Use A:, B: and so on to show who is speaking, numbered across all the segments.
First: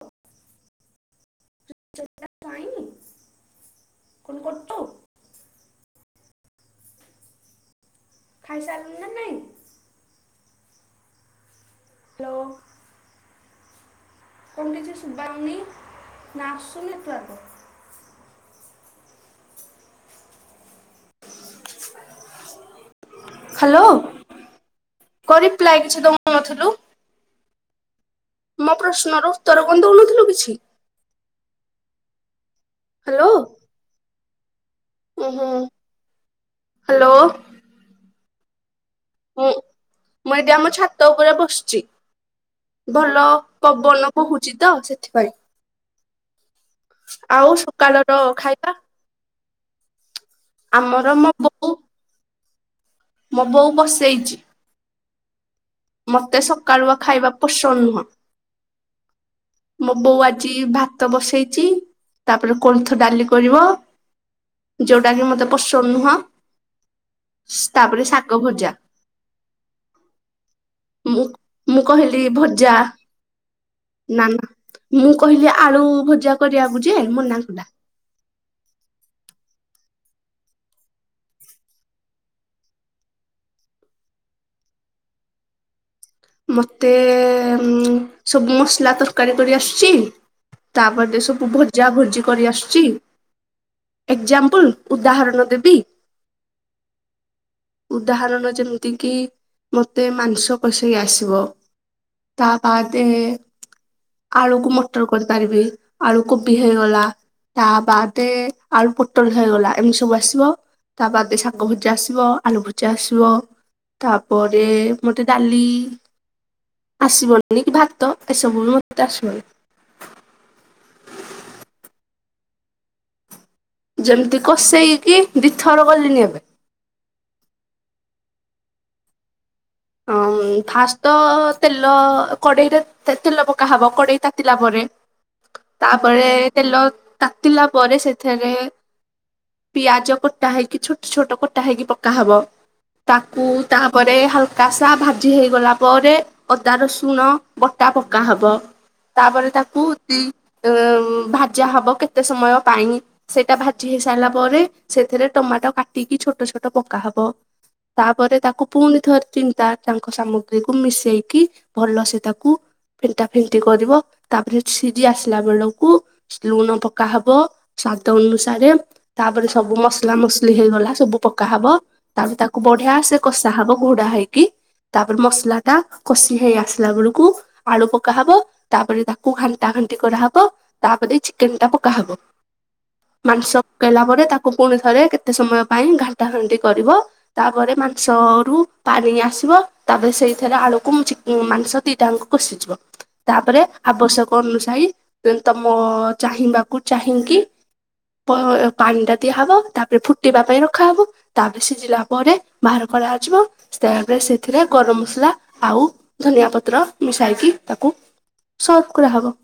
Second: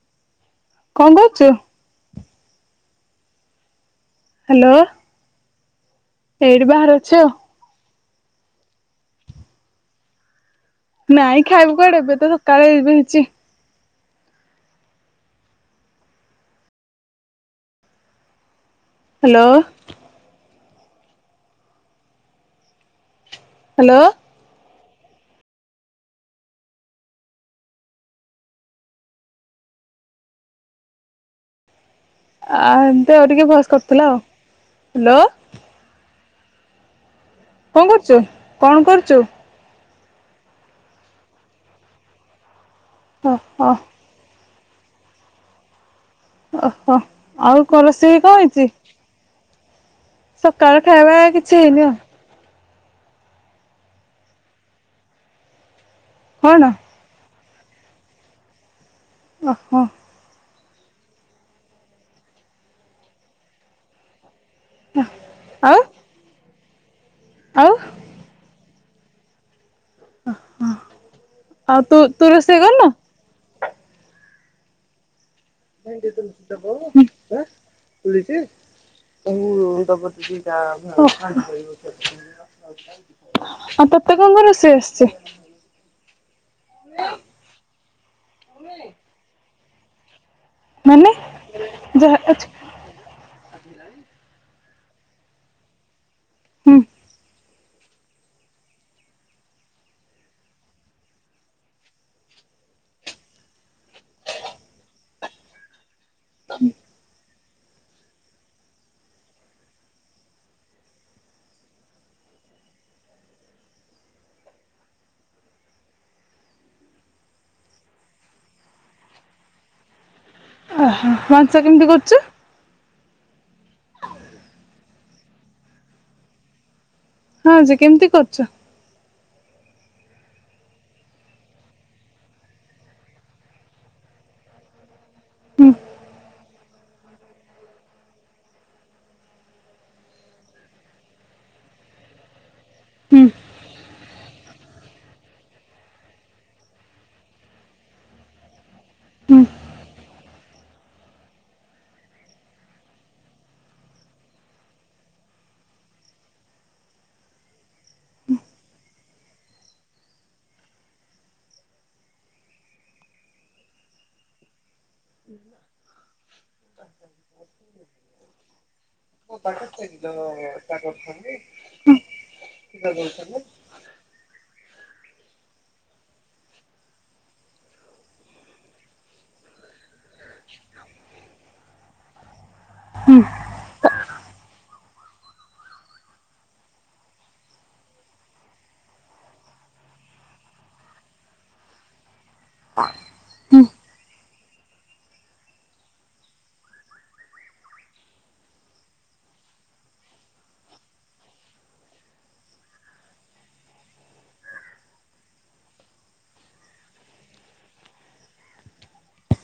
A: ହ
B: କଣ କରୁଚୁ?
A: କ
B: ହ୍ୟାଲୋ
A: କରଚୁ?
B: ଏଇଠି ବାହହାର ଅଛି ଆଉ।
A: ଖାଇସାରିଲୁ ନା ନାଇଁ?
B: ନାଇଁ ଖାଇବକୁ କୁଆଡେ ଏବେ ତ ସକାଳେ ଏବେ ହେଇଚି।
A: କନ କିଛି ସୁୁବା ହଉନି ନା ଆସୁନି ନେଟୱାର୍କ?
B: ହ୍ୟାଲୋ।
A: ହ୍ୟାଲୋ କ ରିପ୍ଲାଏ କିଛି ଦଉ ନଥୁଲୁ? ମୋ ପ୍ରଶ୍ନର ଉତ୍ତର କଣ ଦଉନଥୁଲୁ କିଛି?
B: ଆ ଏମତି
A: ହ୍ୟାଲୋ
B: ଆଉ ଟିକେ ଭସ୍ କଟୁଥିଲା ଆଉ ହ୍ୟାଲୋ।
A: ହଁ ହ୍ୟାଲୋ।
B: କଣ କରୁଚୁ କଣ କରୁଚୁ?
A: ହଁ ମୁଁ ଏଠି ଆମ ଛାତ ଉପରେ ବସିଚି ଭଲ
B: ଓହୋ
A: ପବନ ବହୁଚି ତ ସେଥିପାଇଁ
B: ଓହୋ
A: ଆଉ
B: କଣ ରୋଷେଇ
A: ସକାଳର
B: କଣ ହେଇଛି?
A: ଖାଇବା
B: ସକାଳ
A: ଆମର
B: ଖାଇବା
A: ମୋ
B: କିଛି
A: ବୋଉ
B: ହେଇନି ଆଉ।
A: ମୋ ବୋଉ ବସେଇଚି। ମତେ
B: କଣ?
A: ସକାଳୁଆ ଖାଇବା ପସନ୍ଦ ନୁହଁ।
B: ଓହୋ।
A: ମୋ ବୋଉ ଆଜି ଭାତ ବସେଇଚି ତାପରେ କୋଣଥ ଡାଲି କରିବ। ଯୋଉଟା କି ମତେ
B: ଆଉ
A: ପସନ୍ଦ ନୁହଁ।
B: ଆଉ
A: ତାପରେ ଶାାଗ ଭଜା। ମୁଁ
B: ଆଉ
A: ମୁଁ
B: ତୁ
A: କହିଲି
B: ତୁ ରୋଷେଇ
A: ଭଜା
B: କରିନୁ?
A: ନା ନା ମୁଁ କହିଲି ଆଳୁ ଭଜା କରିବାକୁ ଯେ ମନା କଲା।
B: [unintelligible] ଆଉ ତତେ କଣ ରୋଷେଇ ଆସିଚି?
A: ମତେ ସବୁ ମସଲା ତରକାରୀ କରି ଆସୁଚି। ତାପ
B: ମାନେ
A: ସବୁ ଭଜା
B: ଯାହା
A: ଭଜି
B: ଆଛା
A: କରି ଆସୁଚି। ଏକଜାମ୍ପଲ ଉଦାହରଣ ଦେବି।
B: ହୁଁ।
A: ଉଦାହରଣ ଯେମିତି କିି ମତେ ମାଂସ କସ ଇ ଆସିବ। ତା ବାଦେ ଆଳୁକୁ ମଟର କରିପାରିବି। ଆଳୁ କୋବି ହେଇଗଲା ତା ବାଦ ଆଳୁ ପୋଟଳ ହେଇଗଲା ଏମିତି ସବୁ ଆସିବ। ତା ବାଦ ଶାଗ ଭୁଜା ଆସିବ ଆଳୁ ଭୁଜା ଆସିବ। ତାପରେ ମତେ ଡାଲି। ଆସିବନି କି ଭାତ ଏସବୁ ବି ମତେ ଆସିବନି।
B: ଆହା ମାଂସ କେମିତି କରୁଛୁ?
A: ଯେମିତି କଷେଇକିି ଦି ଥର ଗଲିଣିି ଏବେ।
B: ହଁ ଯେ କେମିତି କରୁଛ?
A: ଉଁ ଫାଷ୍ଟ ତ ତେଲ କଡ଼େଇରେ ତେ ତେଲ ପକା ହବ କଡ଼େଇ ତାତିଲା ପରେ
B: ହୁଁ
A: ତାପରେ ତେଲ ତାତିଲା ପରେ ସେଥେରେ ପିଆଜ କଟା ହେଇକି ଛୋଟ ଛୋଟ କଟା ହେଇକି ପକାହବ।
B: ହୁଁ
A: ତାକୁ ତାହା ପରେ ହାଲକ କାଶା ଭାଜି ହେଇଗଲା ପରେ ଅଦା ରସୁଣ ବଟା ପକା ହବ।
B: ହୁଁ
A: ତାପରେ ତାକୁ ତି ଭାଜା ହବ କେତେ ସମୟ ପାଇଁ ସେଇଟା ଭାଜି ହେଇ ସାରିଲା ପରେ ସେଥିରେ ଟମାଟୋ କାଟିକି ଛୋଟ ଛୋଟ ପକା ହବ। ତାପରେ ତାକୁ ପୁଣିଥରେ କିନ୍ତା ତାଙ୍କ ସାମଗ୍ରୀକୁୁ ମିଶେଇକି ଭଲ ସେ ତାକୁ। ଫେଣ୍ଟା ଫେଣ୍ଟି କରିବ ତାପରେ ସିଜି ଆସିଲା ବେଳକୁ ଲୁଣ ପକାହବ ସ୍ଵାଦ ଅନୁସାରେ ତାପରେ ସବୁ ମସଲା ମସଲି ହେଇଗଲା ସବୁ ପକା ହବ ତାପ ତାକୁ ବଢିଆ ସେ କସା ହବ ଘୋଡା ହେଇକି। କି ତାପରେ ମସଲା ଟା କଷି ହେଇ ଆସିଲା ବେଳୁକୁ ଆଳୁ ପକା ହବ ତାପରେ ତାକୁ ଘାନ ତାପରେ ଏମିତି କରାହବ ତାପରେ ଚିକେନ ଟା ପକା ହବ
B: ହୁଁ
A: ମାଂସ କେଲା ପରେ ତାକୁ ପୁଣି ରେ କେତେ ସମୟ ପାଇଁ ଘାଣ୍ଟା ହାଣ୍ଟି କରିବ ତାପରେ ମାଂସ ରୁ ପାଣି ଆସିବ ତାପରେ ସେଇଥିରେ ଆଳୁକୁ ଚିକ ମାଂସ ଦିଟାଙ୍କୁ କଷିଯିବ।
B: ହୁଁ
A: ତାପରେ ଆବଶ୍ୟକ ଅନୁସାୟୀ ତମ ଚାହିଁବାକୁ ଚାହିଁକି ପ ପାଣି ଟା ଦିଆହବ ତାପରେ ଫୁଟିବା ପାଇଁ ରଖାହବ ତାପରେ ସିଯିଲା ପରେ ବାହାର କରାଯିବ ସେ ରେ ସେଥିରେ ଗରମ ମସଲା ଆଉ ଧନିଆ ପତ୍ର ମିଶାଇକି ତାକୁ ସଲଭ କରା ହବ।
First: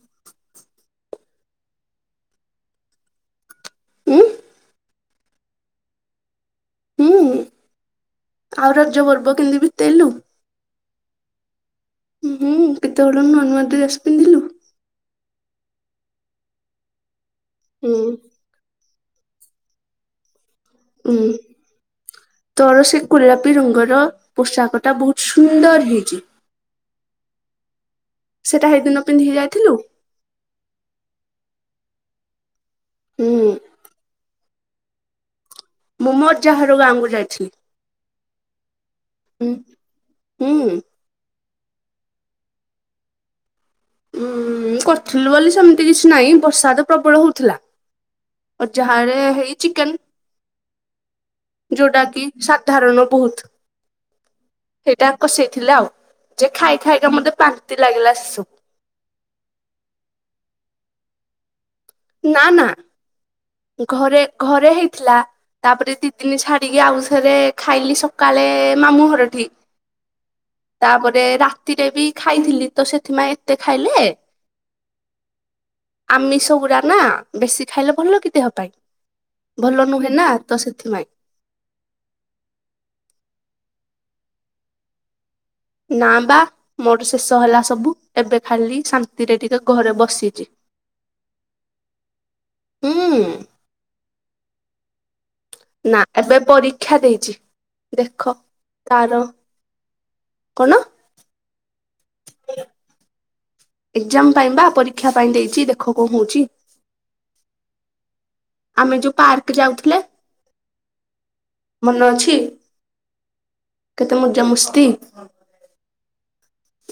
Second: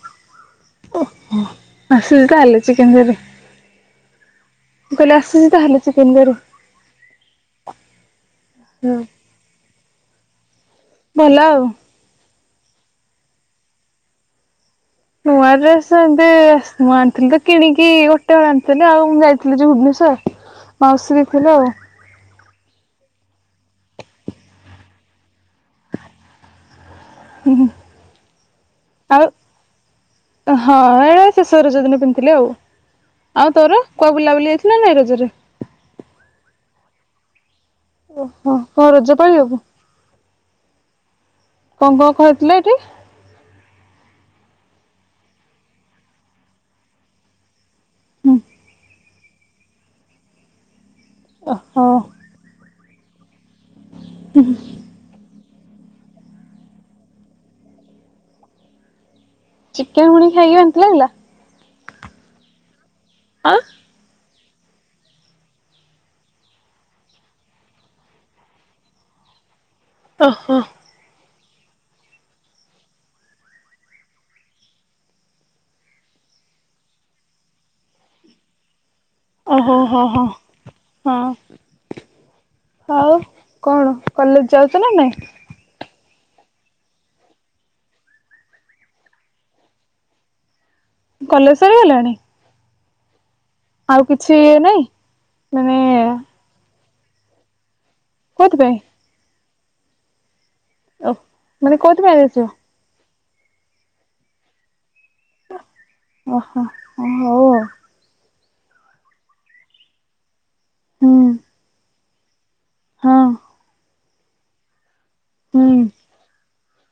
B: ଓ ହ ହ ସେ କାଲେ ଚିକନ କରି
A: ଉଁ
B: ମୁଁ କହିଲେ ଆସଛିି ତାହେଲେ ଚିକେନ କର
A: ହୁଁ ଆଉ
B: ହଁ
A: ରଜ ପର୍ବ କେମିତି ବିତେଇଲୁ?
B: ଭଲ ଆଉ।
A: ହୁଁ ହୁ କେତେହଳ ନୂଆ ନୂଆ ଡ୍ରେସ ପିନ୍ଧିଲୁ?
B: ନୂଆ ଡ୍ରେସ ଏବେ ମୁଁ ଆଣିଥିଲି ତ କିଣିକି
A: ହୁଁ।
B: ଗୋଟେ ହଳ ହେ ଆଉ ମୁଁ ଯାଇଥିଲି ଯେ ଭୁବନେଶ୍ଵର
A: ଉଁ
B: ମାଉସୀରେ ଦେଇ ଥିଲେ ଆଉ
A: ତୋର ସେ ଗୋଲାପି ରଙ୍ଗର ପୋଷାକ ଟା ବହୁତ ସୁନ୍ଦର ହେଇଛି।
B: ହୁଁ ହୁଁ
A: ସେଟା ହେଇ ଦିନ ପିନ୍ଧି ହେଇ ଯାଇଥିଲୁ?
B: ହଁ ଏୟା ଶେଷରେଜ ଦିନ ପିନ୍ଧିଥିଲି ଆଉ
A: ହୁଁ
B: ଆଉ ତୋର କୁଆ ବୁଲାବୁଲି ନା ନା ଏ ରଜରେ
A: ମୁଁ ମୋ ଅଜାଘର ଗାଁକୁ ଯାଇଛି।
B: ଓହୋ କଣ ରଜ ପାଳିବାକୁ?
A: ହୁଁ
B: କଣ କଣ କହିଥିଲେ ଏଠି?
A: ଉଁ କରିଥିଲୁ ବୋଲି ସେମିତି କିଛି ନାଇଁ। ବର୍ଷାତ ପ୍ରବଳ ହୋଉଥିଲା।
B: ହୁଁ
A: ଅଜା ଘରେ ହେଇ ଚିକେନ୍
B: ଓହୋ
A: ଯୋଉଟା କି ସାଧାରଣ ବହୁତ୍
B: ହୁଁ ହୁଁ।
A: ସେଇଟା କଷେଇଥିଲା ଆଉ। ଯେ ଖାଇ ଖାଇକା ମୋତେ ବାନ୍ତି ଲାଗିଲା ସେସୁ।
B: ଚିକେନ୍ ପୁଣି ଖାଇକି ବାନ୍ତି ଲାଗିଲା?
A: ନା ନା।
B: ଆଉ
A: ଘରେ ଘରେ ହେଇଥିଲା। ତାପରେ ଦି ଦିନି ଛାଡିକି ଆଉ ଥରେ ଖାଇଲି ସକାଳେ ମାମୁଁ ଘରଠି।
B: ଓହୋ।
A: ତାପରେ ରାତିରେ ବି ଖାଇଥିଲି। ତ ସେଥିପାଇଁ ଏତେ ଖାଇଲେ ଆମିଷଗୁଡା ନା? ବେଶୀ ଖାଇଲେ ଭଲ କି ଦେହ ପାଇଁ? ଭଲ ନୁହେଁ ନା ତ ସେଥିପାଇଁ।
B: ଅଁ। ଆଉ କଣ? କଲେଜ ଯାଉଚ ନାଁ ନାଇଁ?
A: ନା ବା ମୋର ଶେଷ ହେଲା ସବୁ। ଏବେ ଖାଲି ଶାନ୍ତିରେ ଟିକିଏ ଘରେ ବସିଚି।
B: କଲେଜ ସରିଗଲାଣି?
A: ହୁଁ।
B: ଆଉ କିଛି ନାଇଁ? ମାନେ
A: ନା ଏବେ ପରୀକ୍ଷା ଦେଇଛି ଦେଖ
B: କୋଉଥିପାଇଁ?
A: ତାର କଣ?
B: ଓ ମାନେ କୋଉଥିପାଇଁ ଦେଇଚ?
A: ଏକ୍ଜାମ ପାଇଁ ବା ପରୀକ୍ଷା ପାଇଁ ଦେଇଚି ଦେ
B: ଓହୋ ହଁ ହୋଉ ଆଉ।
A: ଆମେ ଯୋଉ ପାର୍କ ଯାଉଥିଲେ?
B: ହୁଁ।
A: ମନ ଅଛି?
B: ହଁ।
A: କେତେ ମଜାମସ୍ତି।
B: ହୁଁ।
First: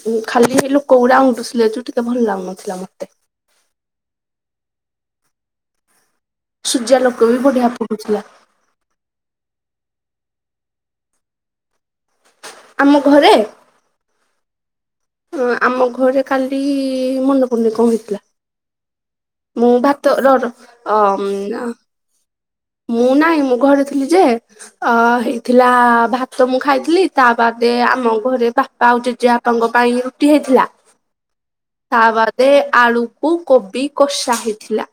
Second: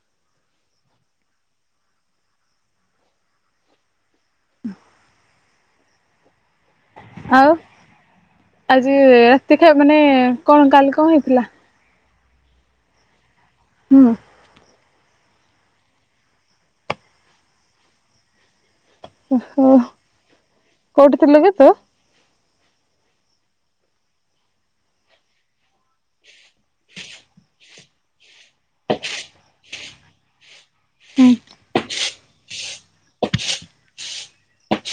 A: ଉ ଖାଲି ଲୋକ ଗୁଡା ଉଁଣ୍ଡୁଥିଲେ ଯୋଉ ଟିକିଏ ଭଲ ଲାଗୁନଥିଲା ମତେ।
B: [inaudible]
A: ସୂର୍ଯ୍ୟା ଲୋକ ବି
B: ଆଉ
A: ବଢିଆ ପଡୁଥିଲା।
B: ଆଜି ରାତିରେ ମାନେ କଣ କାଲି କଣ ହେଇଥିଲା?
A: ଆମ ଘରେ?
B: ହୁଁ।
A: ଆମ ଘରେ କାଲି ମନେ ପଡୁନି କଣ ହେଇଥିଲା।
B: ଓହୋ
A: ମୁଁ ଭାତ ରହ ରହ
B: କୋଉଠି ଥିଲୁ କି
A: ଅମଆ।
B: ତୁ?
A: ମୁଁ ନାଇଁ ମୁଁ ଘରେ ଥିଲି ଯେ ଅ ହେଇଥିଲା ଭାତ ମୁଁ ଖାଇଥିଲି ତା ବାଦ ଦେ ଆମ ଘରେ ବାପା ଆଉ ଜେଜେବାପାଙ୍କ ପାଇଁ ରୁଟି ହେଇଥିଲା।
B: ହୁଁ।
A: ତା ବାଦେ ଆଳୁକୁ କୋବି କଷା ହେଇଥିଲା।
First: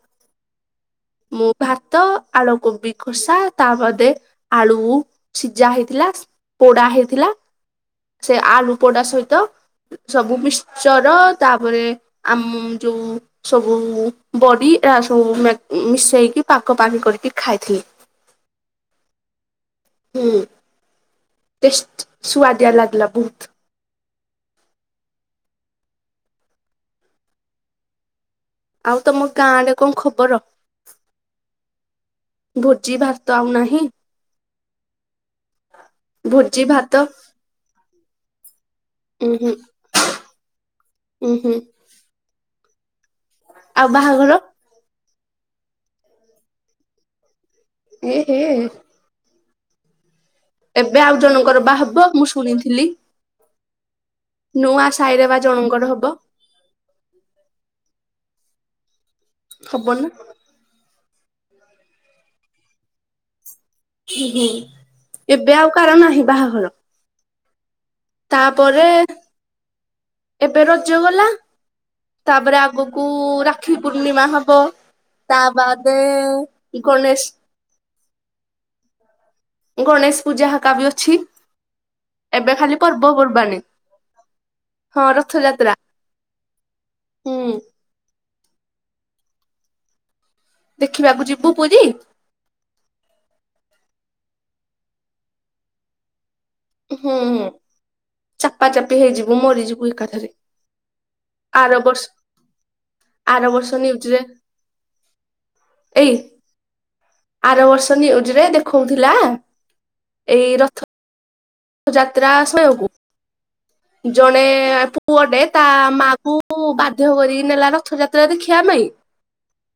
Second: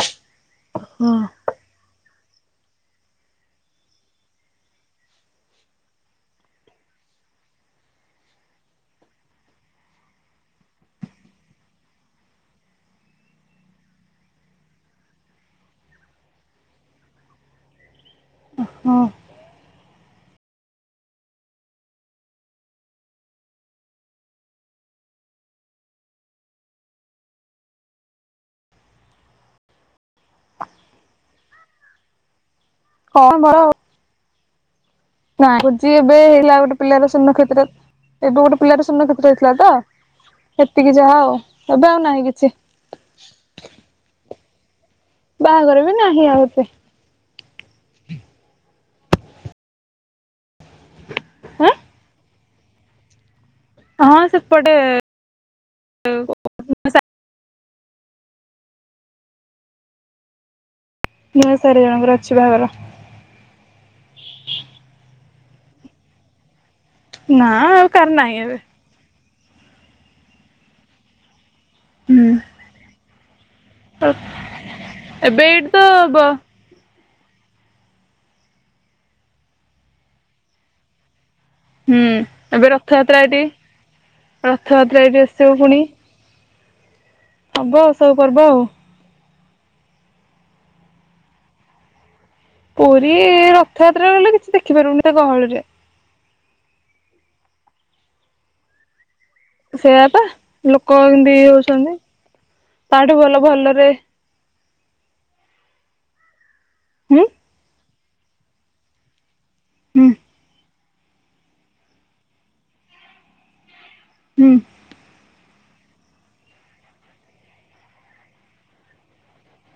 B: ହଁ।
A: ମୁଁ ଭାତ, ଆଳୁକୋବି କଷା ତାବାଦେ ଆଳୁ ସିଝା ହେଇଥିଲା, ପୋଡା ହେଇଥିଲା। ସେ ଆଳୁ ପୋଡା ସହିତ ସବୁ ମିକ୍ଚର, ତାପରେ ଆମ ଯୋଉ ସବୁ ବଡି ସବୁ ଏହା ସବୁ ମେ ମିଶେଇକି ପାଗ ପାଣି କରିକି ଖାଇଥିଲି।
B: ହଁ
A: ହୁଁ ଟେଷ୍ଟ, ସୁଆଦିଆ ଲାଗଲା ବହୁତ୍। ଆଉ ତମ ଗାଁ ରେ କଣ ଖବର? ଭୋଜି
B: କଣ
A: ଭାତ ଆଉ
B: ଭଲ
A: ନାହିଁ।
B: ନାଇଁ ଭୋଜି ଏବେ ହେଲା
A: ଭୋଜି
B: ଗୋଟେ
A: ଭାତ
B: ପିଲାର ସ୍ବର୍ଣ୍ଣକ୍ଷେତ୍ର। ଏବେ ଗୋଟେ ପିଲାର ସ୍ବର୍ଣ୍ଣକ୍ଷେତ୍ର
A: ଉୁଁ
B: ହେଇଥିଲା
A: ହୁଁ
B: ତ ସେତିକି ଯାହା
A: ଉୁଁ
B: ଆଉ,
A: ହୁଁ
B: ଏବେ ଆଉ ନାହିଁ କିଛି।
A: ଆଉ ବାହାଘର?
B: ବାହାଘର ବି ନାହିଁ ଆଉ ଏତେ।
A: ଏ ହେ। ଏବେ ଆଉ ଜଣଙ୍କର
B: ଆଁ
A: ବାହାହବ ମୁଁ ଶୁଣିଥିଲି।
B: ହଁ ସେପଟେ
A: ନୂଆ ସାଇରେ ବା ଜଣଙ୍କର ହବ। ହବନା।
B: ଚାରି ଜଣଙ୍କର ଅଛି ବାହାଘର।
A: ହୁଁ ହୁଁ, ଏବେ ଆଉ କାହାର ନାହିଁ ବାହାଘର।
B: ନା। କାର ନାହିଁ ଏବେ
A: ତାପରେ ଏବେ ରଜ ଗଲା।
B: ହୁଁ
A: ତାପରେ ଆଗକୁ ରାକ୍ଷୀ ପୂର୍ଣ୍ଣିମା ହବ, ତା
B: ଏବେ ଏଇଠି ତ
A: ବାଦେ
B: ହୁଁ
A: ଗଣେଶ ଗଣେଶ ପୂଜା ହେକା ବି ଅଛି। ଏବେ ଖାଲି
B: ରଥଯାତ୍ରା ଏଠି
A: ପର୍ବପର୍ବାଣି।
B: ରଥଯାତ୍ରା
A: ହଁ,
B: ଏଇଠି ଆସିବ
A: ରଥଯାତ୍ରା।
B: ପୁଣି
A: ହୁଁ।
B: ହବ ସବୁ ପର୍ବ ଆଉ।
A: ଦେଖିବାକୁ ଯିବୁ ପୁରୀ।
B: ପୁରୀ ରଥଯାତ୍ରାରେ ଗଲେ କିଛି ଦେଖିପାରୁନି ଏତେ ଗହଳିରେ।
A: ହୁଁ ହୁଁ ଚାପା ଚାପି ହେଇଯିବୁ, ମରିଯିବୁ
B: ସେଇଆ ପା
A: ଏକାଥରେ।
B: ଲୋକ ଏମିତି ହଉଛନ୍ତି
A: ଆରବର୍ଷ,
B: ତାଠୁ ଭଲ
A: ଆରବର୍ଷ
B: ଭଲରେ
A: ନିଉଜରେ ଏଇ
B: ହୁଁ
A: ଆରବର୍ଷ ନିଉଜରେ ଦେଖଉଥିଲା।
B: ହୁଁ
A: ଏଇ ରଥ ଯାତ୍ରା ସମୟକୁ ଜଣେ
B: ହୁଁ
A: ପୁଅଟେ ତା ମା କୁ ବାଧ୍ୟ କରିକି ନେଲା ରଥଯାତ୍ରା ଦେଖିବା ପାଇଁ।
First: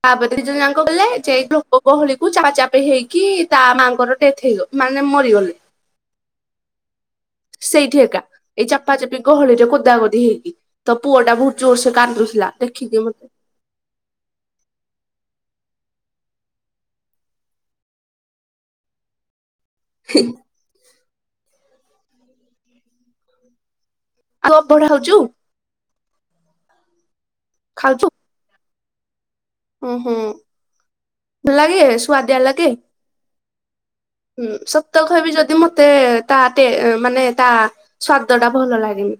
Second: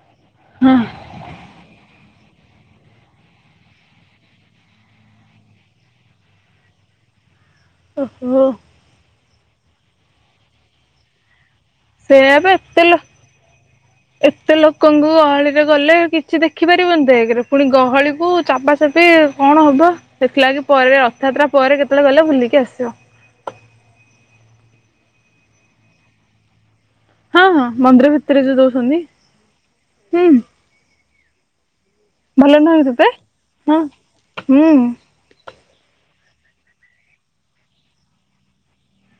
A: ତାପରେ
B: ହଁ
A: ଦିଜଣଯାଙ୍କ ଗଲେ। ଗହଳିକୁ ଚାପା ଚାପି ହେଇକି ତା ମାଆଙ୍କର ଡେଥ ହେଇଗଲା। ମାନେ ମରିଗଲେ। ସେଇଠି ଏକା,
B: ଓହୋ
A: ଏଇ ଚାପାଚପି ଗହଳିରେ କୋଦା କୋଦି ହେଇକି। ତ ପୁଅ ଟା ବୋହୁ
B: ସେଇଆ ବା ଏତେ ଲୋ
A: ହ [inaudible]
B: ଲୋକଙ୍କ ଗହଳିରେ ଗଲେ କିଛି ଦେଖିପାରିବନି ତ ଏକରେ। ପୁଣି ଗହଳିକୁ ଚାପାଚାପି କଣ ହବ? ସେଥିଲାଗି ପରେ ରଥଯାତ୍ରା ପରେ କେତେବେଳେ ଗଲେ ବୁଲିକି ଆସିବ।
A: ଆଉ ଅବଢା [unintelligible]
B: ହଁ ହଁ ମନ୍ଦିର ଭିତରେ ଯୋ ଦଉଛନ୍ତି।
A: ଓୁଁ ହୁଁ ଲାଗେ ସୁଆଦିଆ
B: ଭଲ
A: ଲାଗେ।
B: ନୁହେଁ କି ତତେ? ହୁଁ।
A: ହୁଁ ସତ କହିବି ଯଦି ମତେ ତା ତେ ମାନେ ତା ସ୍ଵାଦ ଟା ଭଲ ଲାଗେନି।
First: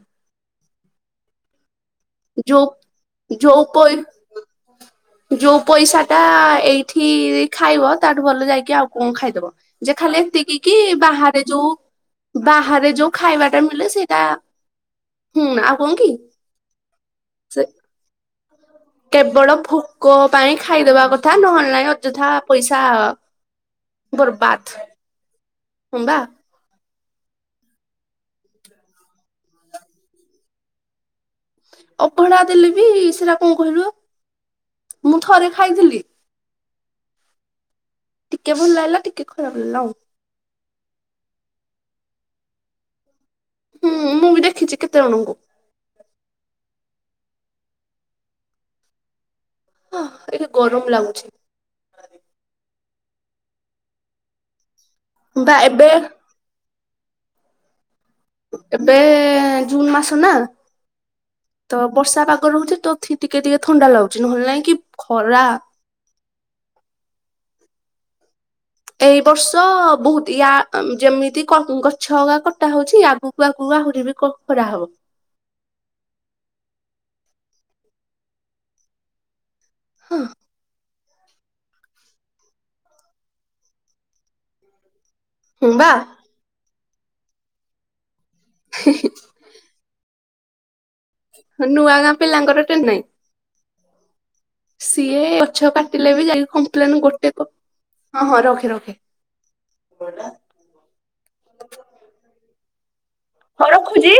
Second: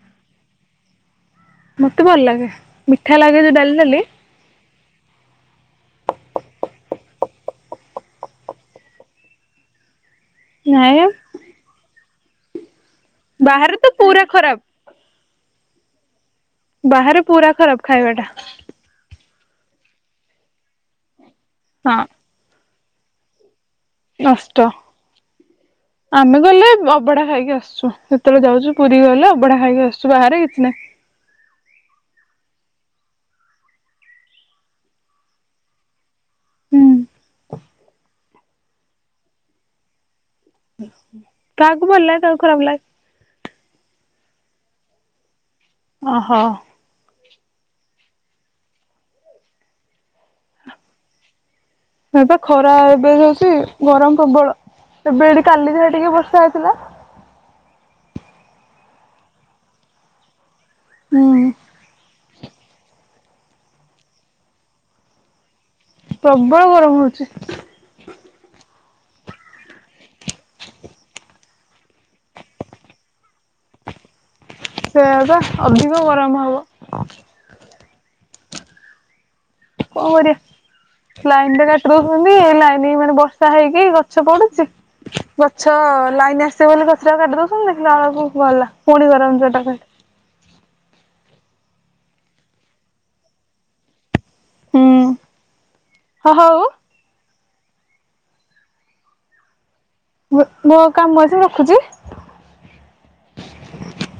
B: ମତେ ଭଲ ଲାଗେ ମିଠା ଲାଗେ ଜୋ ଡାଲି ଡାଲି
A: ହ। [inaudible] ଯୋଉ ପଇସା ଟା ଏଇଠି ଖାଇବ ତାଠୁ ଭଲ ଯାଇକି ଆଉ କଣ ଖାଇଦବ। ଯେ ଖାଲି ଏତିକିକି
B: ନାଇଁ
A: ବାହାରେ ଯୋଉ ବାହାରେ ଯୋ ଖାଇବା ଟା
B: ବାହାରେ ତ
A: ମିଲେ ସେଇଟା
B: ପୁରା ଖରାପ
A: ହୁଁ ଆଉ କଂ କି?
B: ବାହାରେ ପୁରା
A: ସେ
B: ଖରାପ ଖାଇବା ଟା।
A: କେବଳ ଭୋକ ପାଇଁ ଖାଇଦବା କଥା ନହେଲେ ନାହିଁ
B: ହଁ
A: ଅଯଥା ପଇସା
B: ନଷ୍ଟ।
A: ବର୍ବାଦ। ହଁ ବା
B: ଆମେ ଗଲେ ଅବଢା ଖାଇକି ଆସୁ। ସୁ ସେତେବେଳେ ଯାଉଛୁ ପୁରୀ ଗଲେ ଅବଢା ଖାଇକି ଆସଛୁ ବାହାରେ କିଛି ନାହିଁ।
A: ଅବଢା ଦେଲେ ବି ସେଇଟା କଣ କହିଲୁ ମୁଁ ଥରେ ଖାଇଥିଲି।
B: ହୁଁ।
A: ଟିକେ ଭଲ ହେଲା ଟିକେ ଖରାପ ଲାଗିଲା ଆଉ।
B: କାହାକୁ ଭଲଲାଟ ଖରାପ ଲାଗେ।
A: ହୁଁ ମୁଁ ବି ଦେଖିଛି କେତେ ଜଣଙ୍କୁ।
B: ଓହୋ।
A: ହଁ ଏ ଗରମ ଲାଗୁଛି।
B: ନା ବା ଖରା ଏବେ ହଉଛି ଗରମ ପ୍ରବଳ ଏବେ ଏଠି
A: ବା
B: କାଲି
A: ଏବେ
B: ଯାହା ଟିକେ ବର୍ଷା ହେଇଥିଲା।
A: ଏବେ ଜୁନ ମାସ ନା
B: ହୁଁ
A: ତ ବର୍ଷା ପାଗ ହଉଛି ତ ଥି ଟିକେ ଟିକେ ଥଣ୍ଡା ଲାଗୁଛି ନହେଲେ ନାଇଁ କି ଖରା।
B: ପ୍ରବଳ ଗରମ ହଉଛି।
A: ଏଇ ବର୍ଷ ବହୁତ ୟା ଯେମିତି ଗଛ ଅଗା କଟା ହଉଛି ଆଗକୁ ଆଗକୁ ଆହୁରି ବି ଖରା ହବ।
B: ସେ ବା ଅଧିକ ଗରମ ହେବ। କଣ କରିବା? ଲାଇନ ଟା କାଟବ ବୋଲି ଏଇ ଲାଇନ ମାନେ ବର୍ଷା ହେଇକି ଗଛ ପଡୁଛି।
A: ହଁ
B: ଗଛ
A: ବା
B: ଲାଇନ ଆସିବେ ବୋଲି ଗଛଟା କାଟି ଦଉଛନ୍ତିୁ ଦେଖିଲା ବେଳକୁ ଗଲା ପୁଣି ଗରମ ସେଟା।
A: ନୂଆ ଗାଁ ପିଲାଙ୍କର ଟେନ ନାଇଁ।
B: ହୁଁ
A: ସିଏ ଗଛ କାଟିଲେ ବି
B: ହ
A: ଯାଇକି
B: ହଉ
A: କମ୍ପିନ ଗୋଟେ କ ହଁ ହଁ ରଖେ ରଖେ।
B: ମୋ କାମ ଆସି ରଖୁଛି।
A: ହଁ ରଖୁଛି।